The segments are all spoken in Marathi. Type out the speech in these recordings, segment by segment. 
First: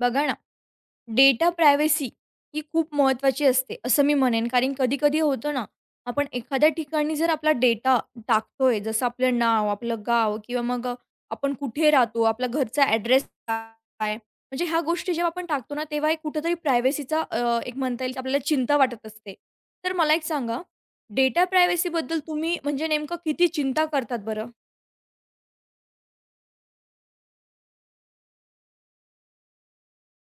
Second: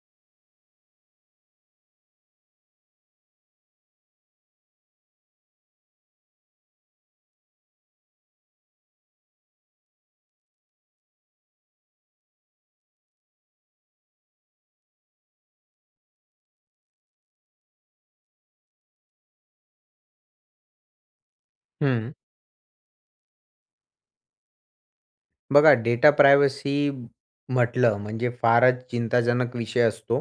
बघा ना, डेटा प्रायव्हसी ही खूप महत्त्वाची असते, असं मी म्हणेन. कारण कधी-कधी होतं ना, आपण एखाद्या ठिकाणी जर आपला डेटा टाकतोय, जसं आपलं नाव, आपलं गाव किंवा मग आपण कुठे राहतो, आपला घरचा ॲड्रेस काय, म्हणजे ह्या गोष्टी जेव्हा आपण टाकतो ना, तेव्हा एक कुठेतरी प्रायव्हसीचा एक म्हणता येईल की आपल्याला चिंता वाटत असते. तर मला एक सांगा, डेटा हं. प्रायव्हसीबद्दल तुम्ही म्हणजे नेमकं किती चिंता करतात बरं? बघा, डेटा प्रायव्हसी म्हटलं म्हणजे फारच चिंताजनक विषय असतो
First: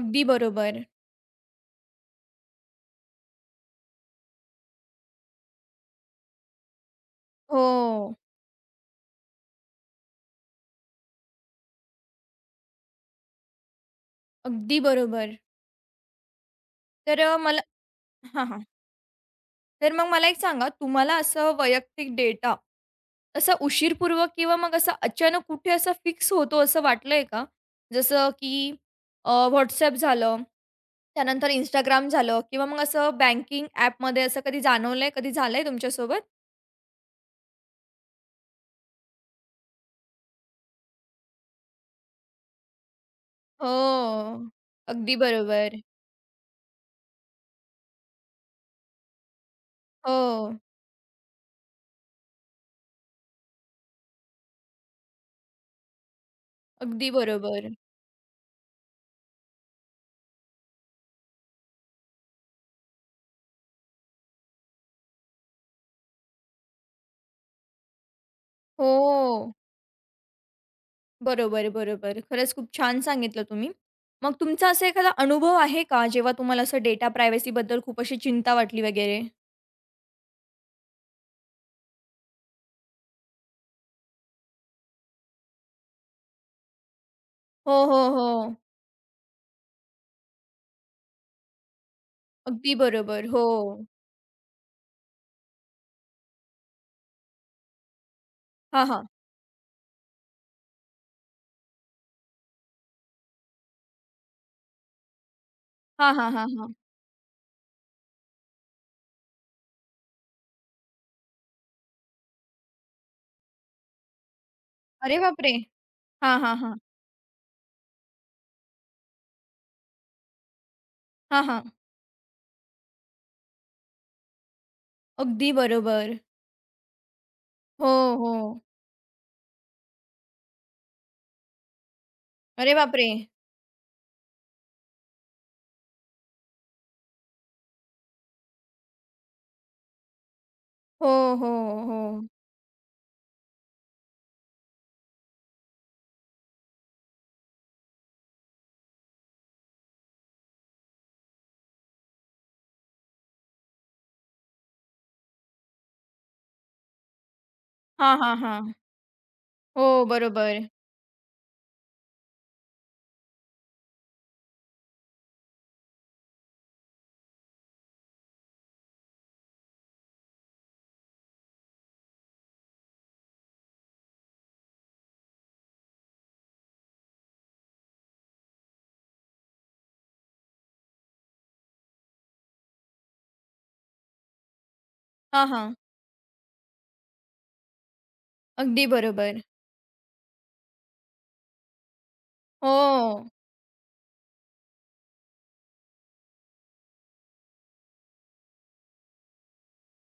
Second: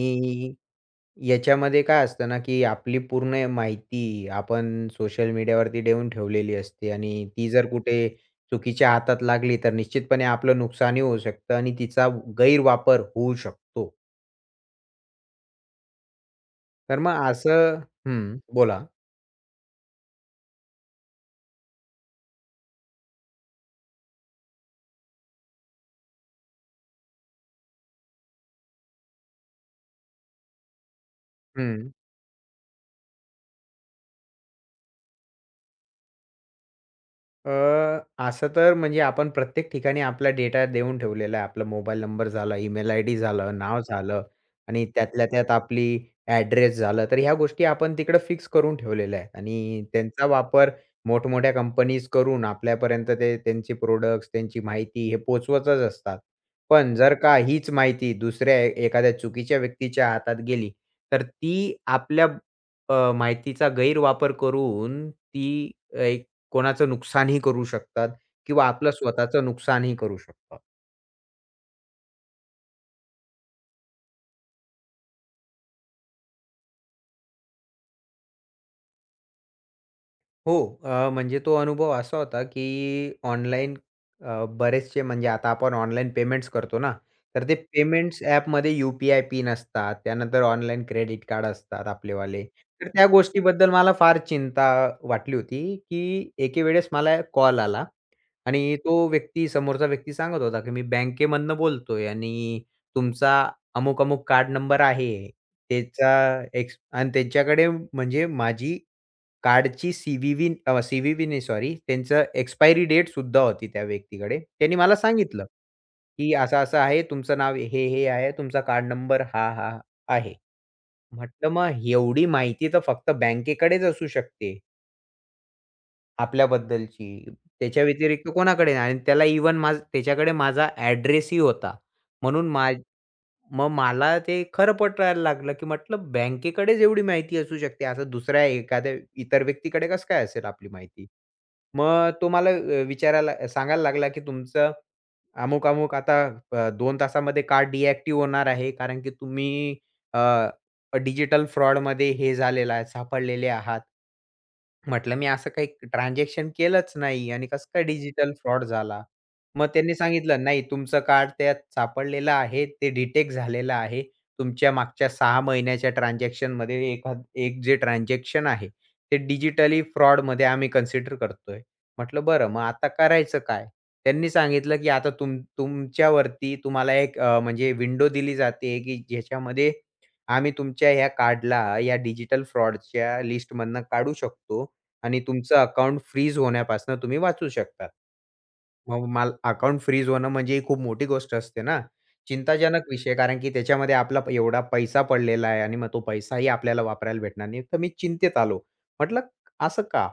अगदी बरोबर. याच्यामध्ये काय असतं ना, की आपली पूर्ण माहिती आपण सोशल मीडियावरती देऊन ठेवलेली असते आणि ती जर हो, कुठे चुकीच्या हातात लागली, तर निश्चितपणे आपलं नुकसानही होऊ शकतं आणि तिचा गैरवापर होऊ शकतो. अगदी बरोबर. तर तर मग मला असं हं, हां, हां. बोला. तर मग मला एक सांगा, तुम्हाला असं वैयक्तिक डेटा असा उशीरपूर्वक किंवा मग असं अचानक कुठे असं फिक्स होतो असं वाटलंय का? जसं की WhatsApp झालं, त्यानंतर हं. Instagram झालं किंवा मग असं बँकिंग ॲपमध्ये असं कधी जाणवलंय, कधी झालंय तुमच्यासोबत? अ, असं तर म्हणजे आपण प्रत्येक ठिकाणी आपला डेटा देऊन ठेवलेला आहे. आपला मोबाईल नंबर झाला, ईमेल आयडी झालं, नाव झालं हो. आणि अगदी त्यातल्या त्यात बरोबर. आपली ॲड्रेस झालं. तर ह्या गोष्टी आपण तिकडे फिक्स करून ठेवलेल्या आहेत आणि त्यांचा हो, वापर मोठमोठ्या कंपनीज करून आपल्यापर्यंत ते त्यांचे प्रोडक्ट्स, त्यांची माहिती हे पोहोचवतच असतात. पण अगदी जर का बरोबर. हीच माहिती दुसऱ्या एखाद्या चुकीच्या व्यक्तीच्या हातात गेली, तर ती आपल्या माहितीचा गैरवापर करून ती एक कोणाचं नुकसानही करू शकतात किंवा आपलं स्वतःचं हो, नुकसानही करू शकतात. बरोबर, बरोबर. खरंच खूप छान सांगितलं तुम्ही. मग तुमचा असा एखादा अनुभव आहे का, जेव्हा तुम्हाला असं डेटा प्रायव्हसीबद्दल खूप अशी चिंता वाटली वगैरे? हो. म्हणजे तो अनुभव असा होता, की ऑनलाईन बरेचसे म्हणजे आता आपण ऑनलाईन पेमेंट्स करतो ना, तर ते हो, हो, पेमेंट्स हो. ॲपमध्ये यू-पी-आय पिन असतात. त्यानंतर ऑनलाईन क्रेडिट कार्ड असतात आपलेवाले. अगदी तर त्या बरोबर. हो. गोष्टीबद्दल मला फार चिंता वाटली होती, की एके वेळेस मला कॉल आला आणि हां, तो हां. व्यक्ती समोरचा व्यक्ती सांगत होता, की "मी बँकेमधनं बोलतोय आणि तुमचा अमुक-अमुक कार्ड नंबर आहे." हां, त्याचा हां, हां, हां. एक्स आणि त्यांच्याकडे म्हणजे माझी कार्डची सी-व्ही-व्ही अ, सी नाही सॉरी, त्यांचं एक्सपायरी डेट सुद्धा होती त्या व्यक्तीकडे. त्यांनी मला अरे सांगितलं, बापरे! की हां, हां, हां. असं-असं आहे, तुमचं नाव हे-हे आहे, तुमचा कार्ड नंबर हा-हा आहे. हां, म्हटलं हां. मग एवढी माहिती तर फक्त बँकेकडेच असू शकते. अगदी बरोबर. आपल्याबद्दलची. त्याच्या हो, व्यतिरिक्त हो. कोणाकडे नाही आणि त्याला इव्हन त्याच्याकडे माझा ॲड्रेसही होता. म्हणून मा अरे बापरे! मग मला ते खरं पटायला लागलं, की म्हटलं बँकेकडेच एवढी माहिती असू शकते. असं दुसऱ्या एखाद्या इतर व्यक्तीकडे कसं काय असेल आपली माहिती? हो, हो, मग हो. तो मला विचारायला सांगायला लागला, की तुमचं अमुक-अमुक आता 2 तासामध्ये कार्ड डिएक्टिव्ह होणार आहे कारण की तुम्ही डिजिटल फ्रॉडमध्ये सापडलेले आहात. म्हटलं मी असं काही ट्रान्झॅक्शन केलंच नाही आणि कसं काय हां, डिजिटल हां, फ्रॉड हां. झाला? मग हो, त्यांनी सांगितलं, "नाही, बरोबर. तुमचं कार्ड त्यात सापडलेलं आहे. ते डिटेक्ट झालेलं आहे. तुमच्या मागच्या 6 महिन्याच्या ट्रान्झॅक्शनमध्ये एक जे ट्रान्झॅक्शन आहे, ते डिजिटली फ्रॉडमध्ये आम्ही कन्सिडर करतोय." म्हटलं, "बरं, मग आता करायचं काय?" त्यांनी सांगितलं, की "आता तुमच्यावरती तुम्हाला एक म्हणजे विंडो दिली जाते, की ज्याच्यामध्ये आम्ही तुमच्या ह्या कार्डला या डिजिटल फ्रॉडच्या लिस्टमधनं काढू शकतो आणि हां, तुमचं हां. अकाउंट फ्रीज होण्यापासून तुम्ही वाचू शकता. अगदी मग मला बरोबर. अकाउंट फ्रीज होणं म्हणजे ही खूप मोठी गोष्ट असते ना. चिंताजनक विषय हो. कारण की त्याच्यामध्ये आपला एवढा पैसा पडलेला आहे आणि मग तो पैसाही आपल्याला वापरायला भेटणार नाही. तर मी चिंतेत आलो. म्हटलं असं का?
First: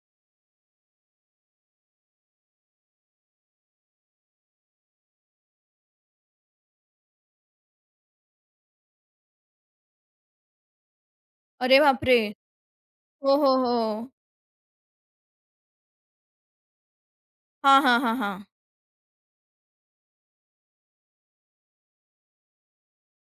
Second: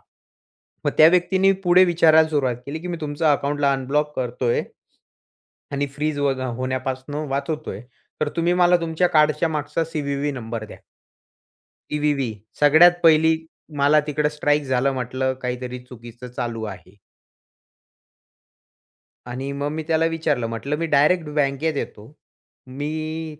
मग त्या व्यक्तीने पुढे विचारायला सुरुवात केली, की "मी तुमच्या अकाउंटला अनब्लॉक करतोय आणि फ्रीज होण्यापासून वाचवतोय. तर तुम्ही मला तुमच्या कार्डच्या मागचा सी-व्ही-व्ही नंबर द्या." अरे बापरे! टी-व्ही-व्ही. सगळ्यात हो, पहिली हो, हो. मला तिकडं स्ट्राईक झालं म्हटलं काहीतरी चुकीचं चालू आहे. हां, हां, हां, हां. आणि मग मी त्याला विचारलं म्हटलं, "मी डायरेक्ट बँकेत येतो. मी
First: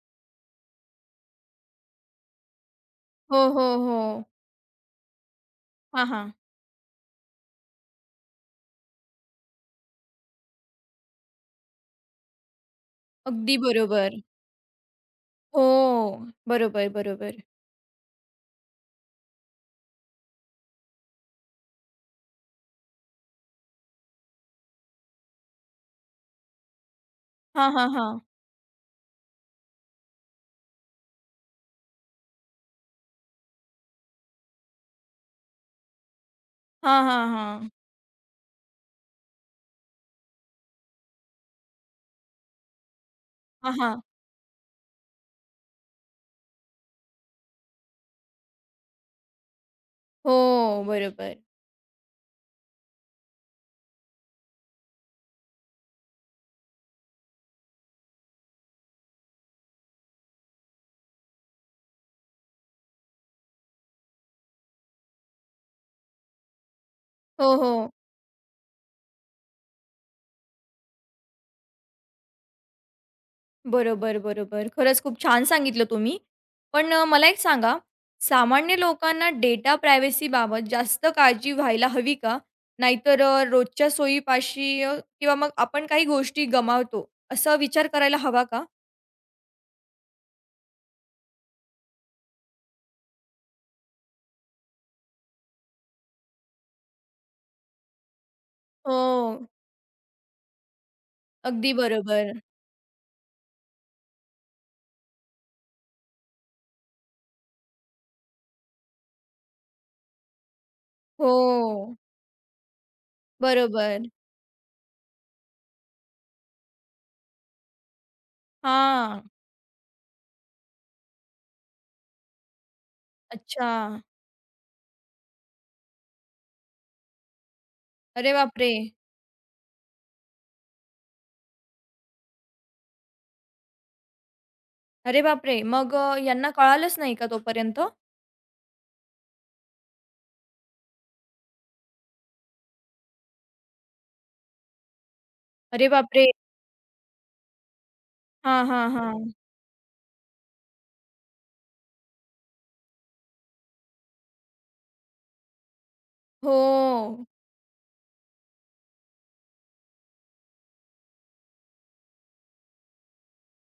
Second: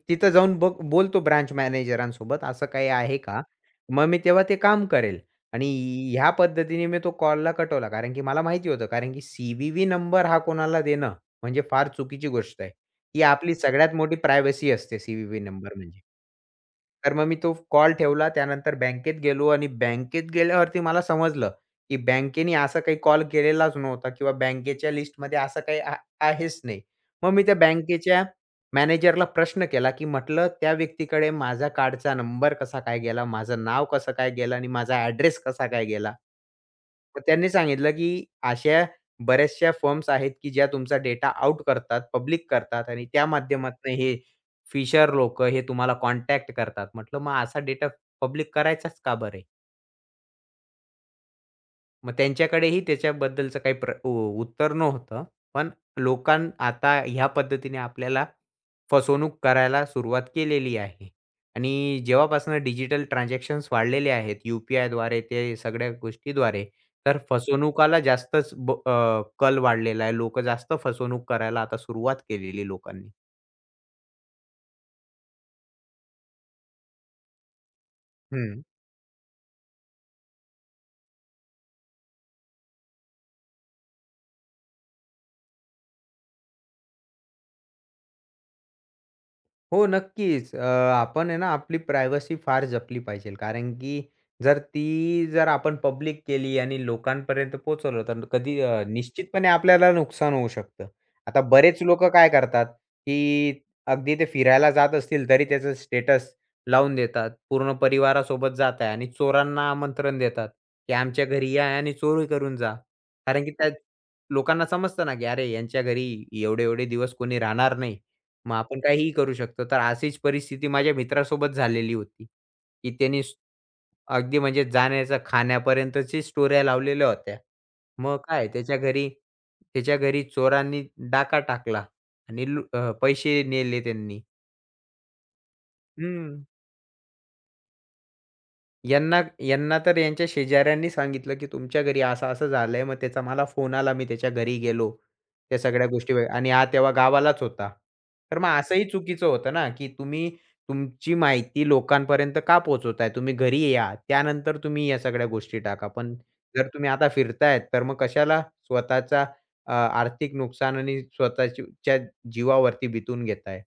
तिथं जाऊन बघ बोलतो ब्रांच मॅनेजरांसोबत असं काही आहे का? हो, हो, हो. मग मी तेव्हा ते काम करेल." आणि हां, ह्या हां. पद्धतीने मी तो कॉलला कटवला. कारण की मला माहिती होतं कारण की सी-व्ही-व्ही नंबर हा कोणाला देणं म्हणजे फार चुकीची गोष्ट आहे. ही आपली अगदी सगळ्यात मोठी बरोबर. प्रायव्हसी असते सी-व्ही-व्ही हो. नंबर म्हणजे. बरोबर, तर मग मी बरोबर. तो कॉल ठेवला. त्यानंतर बँकेत गेलो आणि बँकेत गेल्यावरती मला समजलं, की बँकेने असा काही कॉल केलेलाच नव्हता किंवा बँकेच्या लिस्टमध्ये असं काही आहेच नाही. मग मी त्या हां, हां, हां. बँकेच्या मॅनेजरला प्रश्न केला, की म्हटलं, "त्या व्यक्तीकडे माझ्या कार्डचा नंबर कसा काय गेला? माझं नाव कसं काय गेलं? आणि माझा ॲड्रेस कसा काय गेला?" हां, मग हां, त्यांनी हां. सांगितलं, की "अशा बऱ्याचशा फर्म्स आहेत, की ज्या तुमचा डेटा आउट करतात, पब्लिक करतात आणि त्या हां, माध्यमातून हां. हे फिशर लोक हे तुम्हाला कॉन्टॅक्ट करतात. म्हटलं मग असा डेटा पब्लिक करायचाच का बरे? हो, बरोबर. मग त्यांच्याकडेही त्याच्याबद्दलचं काही प्र उ उत्तर नव्हतं. पण लोकां आता ह्या पद्धतीने आपल्याला फसवणूक करायला सुरुवात केलेली आहे. आणि जेव्हापासून डिजिटल ट्रान्झॅक्शन्स वाढलेले आहेत, यू-पी-आयद्वारे ते सगळ्या गोष्टीद्वारे, तर हो, हो. फसवणुकाला जास्तच कल वाढलेला आहे. लोकं जास्त फसवणूक करायला आता सुरुवात केलेली लोकांनी. बरोबर, बरोबर. खरंच खूप छान सांगितलं तुम्ही. पण मला एक सांगा, हं. सामान्य लोकांना डेटा प्रायव्हसीबाबत जास्त काळजी व्हायला हवी का? नाहीतर रोजच्या सोयीपाशी किंवा मग आपण काही गोष्टी गमावतो, असा विचार करायला हवा का? हो, नक्कीच. आपण आहे ना, आपली प्रायव्हसी फार जपली पाहिजे. कारण की जर ती आपण पब्लिक केली आणि लोकांपर्यंत पोहोचवलं, तर कधी हो, निश्चितपणे आपल्याला नुकसान होऊ शकतं. आता अगदी बरेच लोकं काय बरोबर. करतात, की अगदी ते फिरायला जात असतील, तरी त्याचं स्टेटस लावून देतात. पूर्ण परिवारासोबत जात आहे आणि चोरांना आमंत्रण देतात, की आमच्या घरी या आणि हो, चोरी करून जा. कारण की त्या बरोबर. लोकांना समजतं ना, की अरे, यांच्या घरी एवढे-एवढे दिवस कोणी राहणार नाही. मग आपण काहीही हां, करू शकतो. तर अशीच परिस्थिती माझ्या मित्रासोबत झालेली होती, की त्याने स अच्छा. अगदी म्हणजे जाण्याचा खाण्यापर्यंतची स्टोऱ्या लावलेल्या होत्या. मग अरे काय बापरे! त्याच्या घरी चोरांनी डाका टाकला आणि पैसे नेले त्यांनी. अरे बापरे! मग हं. यांना कळालंच नाही का तोपर्यंत? यांना यांना तर यांच्या शेजाऱ्यांनी सांगितलं, की तुमच्या घरी असं-असं झालंय. मग त्याचा मला फोन आला. मी त्याच्या घरी गेलो. त्या अरे सगळ्या गोष्टी बापरे! वगैरे आणि हा तेव्हा गावालाच होता. तर मग हां, असंही हां, चुकीचं हां. होतं ना, की तुम्ही तुमची माहिती लोकांपर्यंत का पोहोचवताय? तुम्ही घरी या. त्यानंतर तुम्ही या सगळ्या गोष्टी टाका. पण हो. जर तुम्ही आता फिरतायत, तर मग कशाला स्वतःचा आर्थिक नुकसान आणि स्वतःची जीवावरती बितून घेताय?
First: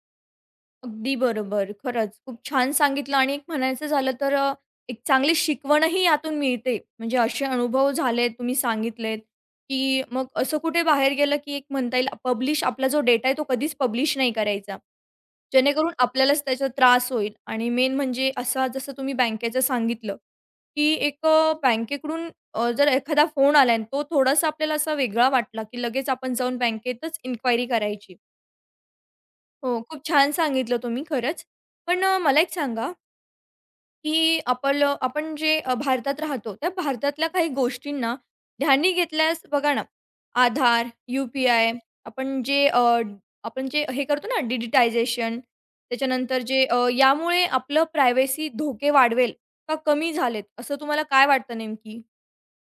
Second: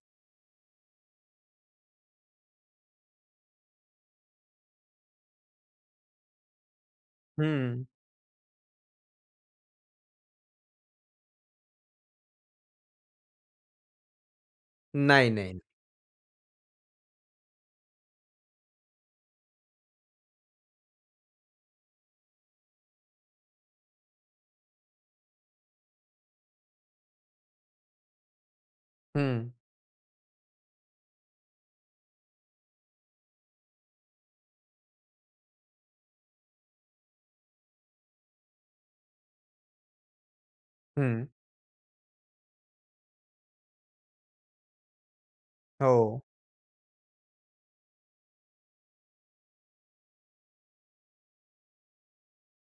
अगदी बरोबर. खरंच खूप छान सांगितलं आणि एक म्हणायचं झालं तर एक चांगली शिकवणही यातून मिळते. म्हणजे असे हं. अनुभव झालेत, तुम्ही सांगितलेत, की मग असं कुठे बाहेर गेलं, की एक म्हणता येईल पब्लिश आपला जो डेटा आहे तो कधीच पब्लिश नाही करायचा. नाही, नाही. जेणेकरून आपल्यालाच त्याचा त्रास होईल आणि मेन म्हणजे असा जसं तुम्ही बँकेचं सांगितलं, की एक बँकेकडून जर एखादा फोन आला आणि तो थोडासा आपल्याला असा वेगळा वाटला, की लगेच आपण जाऊन बँकेतच इन्क्वायरी करायची. हं, हो, खूप छान सांगितलं तुम्ही खरंच. पण मला एक सांगा, की आपण जे भारतात राहतो, त्या भारतातल्या काही गोष्टींना ध्यानी घेतल्यास बघा ना, आधार, हं. यू-पी-आय, आपण जे आपण जे हे करतो ना डिजिटायझेशन, हो. त्याच्यानंतर जे यामुळे आपलं प्रायव्हसी धोके वाढवेल का कमी झालेत, असं तुम्हाला काय वाटतं नेमकी?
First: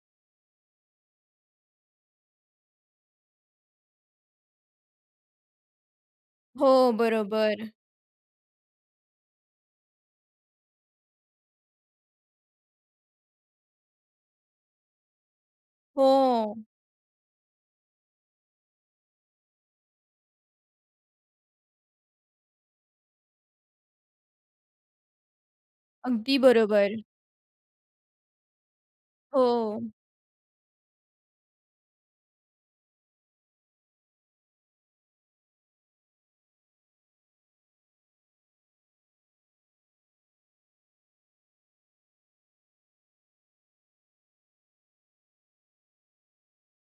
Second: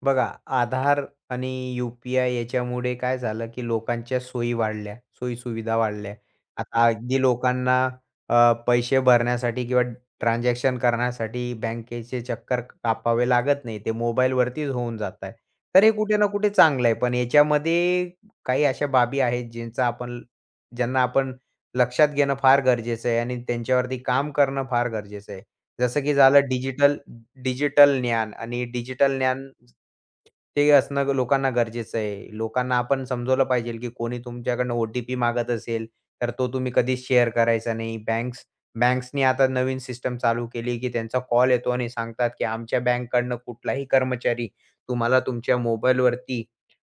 बघा, आधार आणि यू-पी-आय याच्यामुळे काय झालं, की लोकांच्या सोयी वाढल्या, सोयी-सुविधा वाढल्या. आता हो, अगदी बरोबर. लोकांना पैसे भरण्यासाठी किंवा ट्रान्झॅक्शन करण्यासाठी बँकेचे चक्कर कापावे लागत नाही. ते मोबाईलवरतीच होऊन जात आहे. तर हे कुठे ना कुठे हो, चांगलं आहे. पण याच्यामध्ये काही अशा बाबी आहेत, ज्यांचा आपण ज्यांना आपण लक्षात घेणं फार गरजेचं आहे आणि त्यांच्यावरती काम करणं फार गरजेचं आहे. जसं की अगदी झालं डिजिटल बरोबर. डिजिटल ज्ञान आणि डिजिटल ज्ञान हो, ते असणं लोकांना गरजेचं आहे. लोकांना आपण समजवलं पाहिजे, की कोणी तुमच्याकडनं ओ-टी-पी मागत असेल, तर तो तुम्ही कधीच शेअर करायचा नाही. बँक्सनी आता नवीन सिस्टम चालू केली, की त्यांचा कॉल येतो आणि सांगतात, की आमच्या बँककडनं कुठलाही कर्मचारी तुम्हाला तुमच्या मोबाईलवरती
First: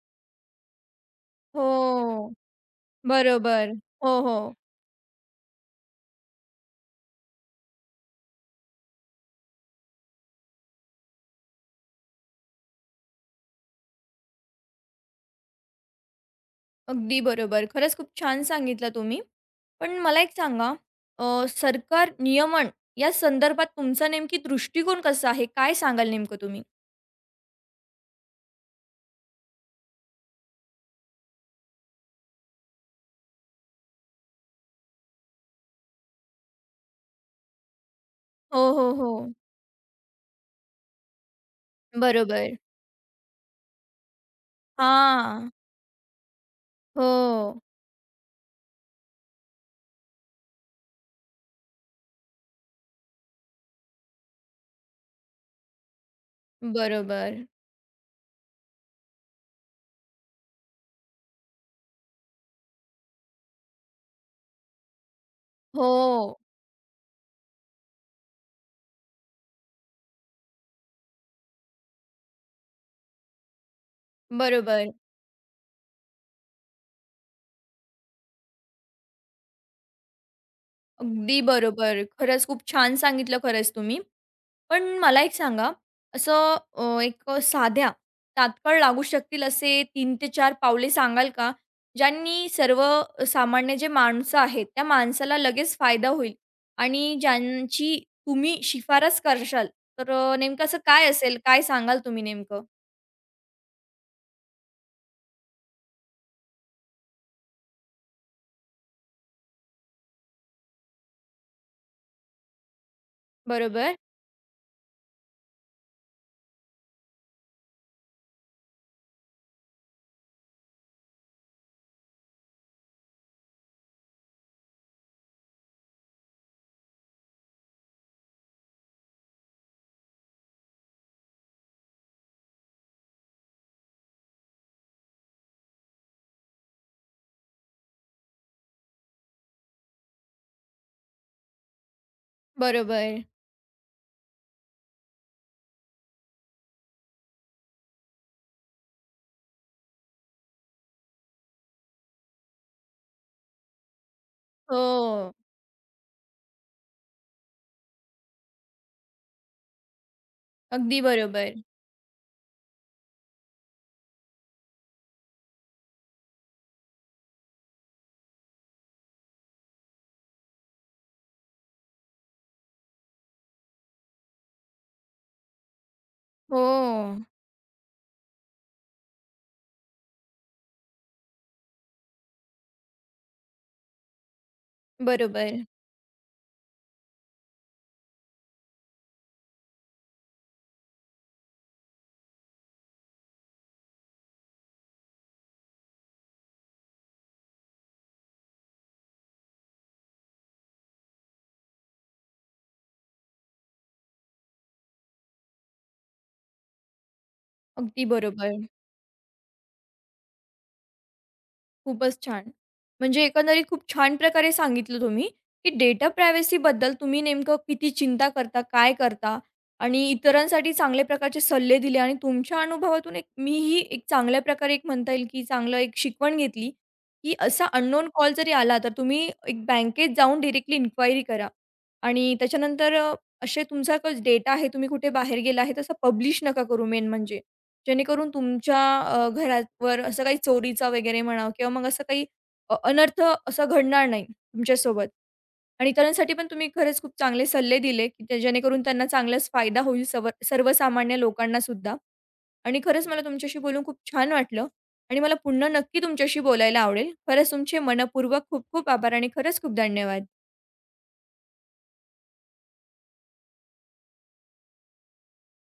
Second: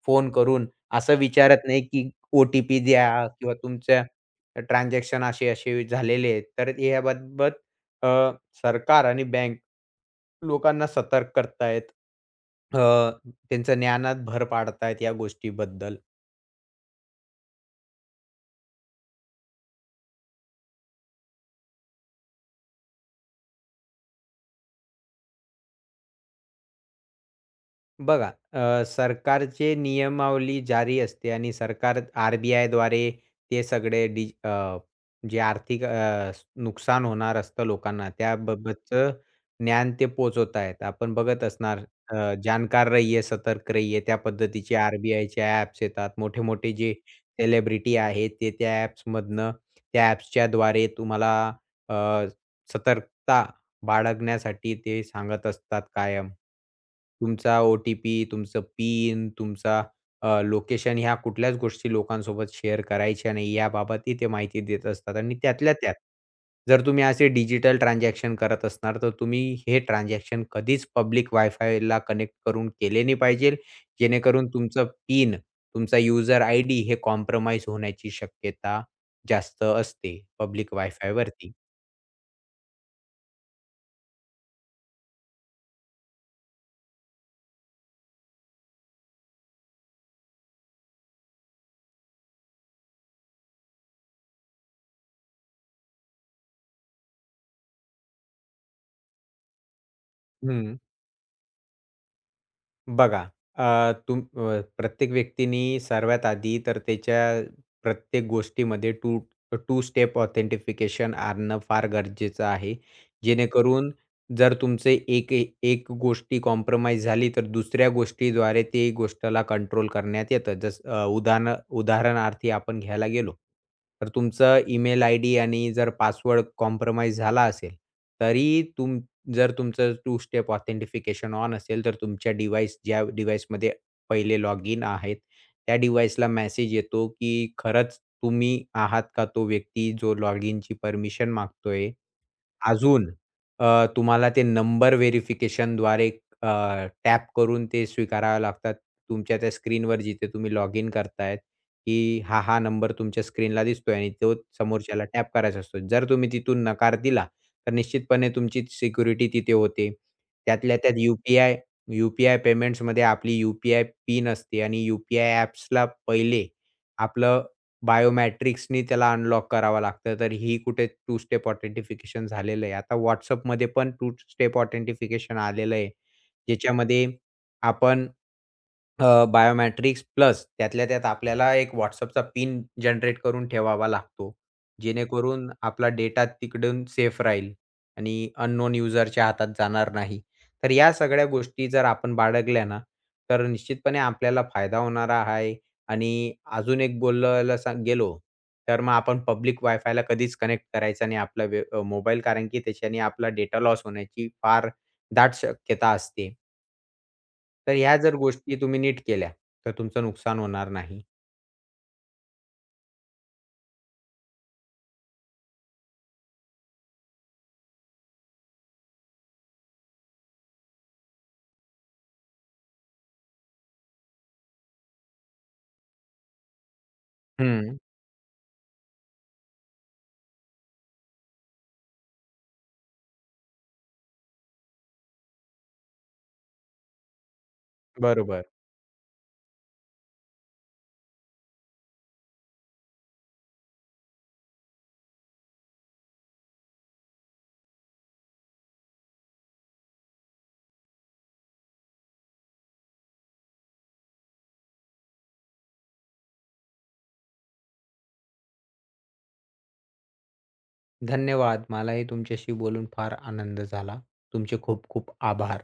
फोन करून असं हो, विचारत नाही, की ओ-टी-पी द्या किंवा बरोबर. तुमच्या हो, हो. ट्रान्झॅक्शन असे-असे झालेले आहेत. तर याबाबत अ, सरकार आणि बँक लोकांना सतर्क करतायत. अ, त्यांच्या ज्ञानात भर पाडतायत या गोष्टीबद्दल. अगदी बरोबर. खरंच खूप छान सांगितलं तुम्ही. पण मला एक सांगा, सरकार नियमन या संदर्भात तुमचा नेमकी दृष्टिकोन कसा आहे? काय सांगाल नेमकं तुम्ही? बघा, सरकारचे नियमावली जारी असते आणि सरकार आर-बी-आयद्वारे ते सगळे जे आर्थिक नुकसान होणार असतं लोकांना हो, हो, हो. त्याबाबतचं ज्ञान ते पोहोचवत आहेत. आपण बघत असणार अ, बरोबर. "जाणकार रहिये, सतर्क रहिये" त्या पद्धतीचे आर-बी-आयचे हां. ॲप्स येतात. मोठे-मोठे जे हो. सेलिब्रिटी आहेत ते त्या ॲप्सच्याद्वारे तुम्हाला अ, सतर्कता बाळगण्यासाठी ते सांगत असतात कायम. बरोबर. तुमचा ओ-टी-पी, तुमचं पिन, तुमचा लोकेशन ह्या कुठल्याच गोष्टी लोकांसोबत शेअर करायच्या नाही याबाबतही ते माहिती देत असतात आणि त्यातल्या हो. त्यात जर तुम्ही असे डिजिटल ट्रान्झॅक्शन करत असणार तर तुम्ही हे ट्रान्झॅक्शन कधीच पब्लिक वायफायला कनेक्ट करून केले नाही पाहिजे. जेणेकरून बरोबर. तुमचं पिन, तुमचा युजर आयडी हे कॉम्प्रोमाईज होण्याची शक्यता जास्त असते पब्लिक अगदी वायफायवरती. बरोबर. खरंच खूप छान सांगितलं खरंच तुम्ही. पण मला एक सांगा, असं एक साध्या, तात्काळ लागू शकतील असे 3 ते 4 पावले सांगाल का? ज्यांनी सर्व सामान्य जे माणसं आहेत, त्या माणसाला लगेच फायदा होईल आणि ज्यांची तुम्ही शिफारस करशाल, तर नेमकं असं काय असेल? काय सांगाल तुम्ही नेमकं? बघा, प्रत्येक व्यक्तीनी सर्वात आधी तर त्याच्या प्रत्येक गोष्टीमध्ये टू टू स्टेप ऑथेंटिफिकेशन आणणं फार गरजेचं आहे. जेणेकरून बरोबर, जर तुमचे एक गोष्टी कॉम्प्रोमाईज झाली, तर दुसऱ्या गोष्टीद्वारे ते गोष्टला कंट्रोल करण्यात येतं. जसं अ, उदाहरण उदाहरणार्थी आपण घ्यायला गेलो, तर तुमचं ईमेल आयडी आणि जर पासवर्ड कॉम्प्रोमाईज झाला असेल, तरी तुम जर तुमचं टू स्टेप ऑथेंटिफिकेशन ऑन असेल, तर तुमच्या डिव्हाइस ज्या डिव्हाइसमध्ये पहिले लॉगिन आहेत, त्या डिव्हाइसला मेसेज येतो, की खरंच तुम्ही आहात का तो व्यक्ती जो लॉगिनची परमिशन मागतोय? अजून बरोबर. तुम्हाला ते नंबर व्हेरिफिकेशनद्वारे अ, टॅप करून ते स्वीकारावे लागतात. तुमच्या त्या स्क्रीनवर जिथे तुम्ही लॉग इन करतायत, की हा नंबर तुमच्या स्क्रीनला दिसतोय आणि तो समोरच्याला टॅप हो, करायचा असतो. जर तुम्ही तिथून नकार दिला, तर निश्चितपणे तुमची सिक्युरिटी तिथे होते. त्यातल्या अगदी त्यात बरोबर. यू-पी-आय पेमेंट्समध्ये आपली यू-पी-आय पिन असते आणि यू-पी-आय ॲप्सला पहिले आपलं बायोमॅट्रिक्सनी त्याला अनलॉक करावं लागतं. तर ही कुठे टू स्टेप ऑथेंटिफिकेशन झालेलं आहे. आता WhatsAppमध्ये पण टू स्टेप ऑथेंटिफिकेशन आलेलं आहे. ज्याच्यामध्ये हो, आपण बायोमेट्रिक्स प्लस त्यातल्या त्यात आपल्याला एक WhatsAppचा पिन जनरेट करून ठेवावा लागतो. जेणेकरून बरोबर. आपला डेटा तिकडून सेफ राहील आणि अननोन युजरच्या हातात जाणार नाही. तर या सगळ्या गोष्टी जर आपण बाळगल्या ना, तर निश्चितपणे आपल्याला फायदा होणार आहे आणि अजून एक बोलायला गेलो, तर मग आपण पब्लिक वायफायला कधीच कनेक्ट करायचा नाही आपला मोबाईल कारण की त्याच्याने आपला डेटा लॉस होण्याची फार दाट शक्यता असते. तर ह्या अगदी जर बरोबर. गोष्टी तुम्ही नीट केल्या, तर तुमचं नुकसान होणार नाही. खूपच छान. म्हणजे एकंदरीत खूप छान प्रकारे सांगितलं तुम्ही, की डेटा प्रायव्हसीबद्दल तुम्ही नेमकं किती चिंता करता, काय करता आणि इतरांसाठी चांगल्या प्रकारचे सल्ले दिले आणि तुमच्या अनुभवातून एक मीही एक चांगल्या प्रकारे एक म्हणता येईल, की चांगलं एक शिकवण घेतली, की असा हं. अननोन कॉल जरी आला तर तुम्ही एक बँकेत जाऊन डायरेक्टली इन्क्वायरी करा आणि त्याच्यानंतर असे तुमचा डेटा आहे, तुम्ही कुठे बाहेर गेला आहे तसा पब्लिश नका करू मेन म्हणजे. जेणेकरून बरोबर. तुमच्या घरावर असं काही चोरीचा वगैरे म्हणा किंवा मग असं काही अनर्थ असं घडणार नाही तुमच्यासोबत. आणि इतरांसाठी पण तुम्ही खरंच खूप चांगले सल्ले दिले, की ते जेणेकरून त्यांना चांगलाच फायदा होईल सर्व सर्वसामान्य लोकांनासुद्धा. आणि खरंच मला तुमच्याशी बोलून खूप छान वाटलं आणि मला पुन्हा नक्की तुमच्याशी बोलायला आवडेल. खरंच तुमचे मनःपूर्वक खूप खूप आभार आणि खरंच खूप धन्यवाद. धन्यवाद. मलाही तुमच्याशी बोलून फार आनंद झाला. तुमचे खूप खूप आभार.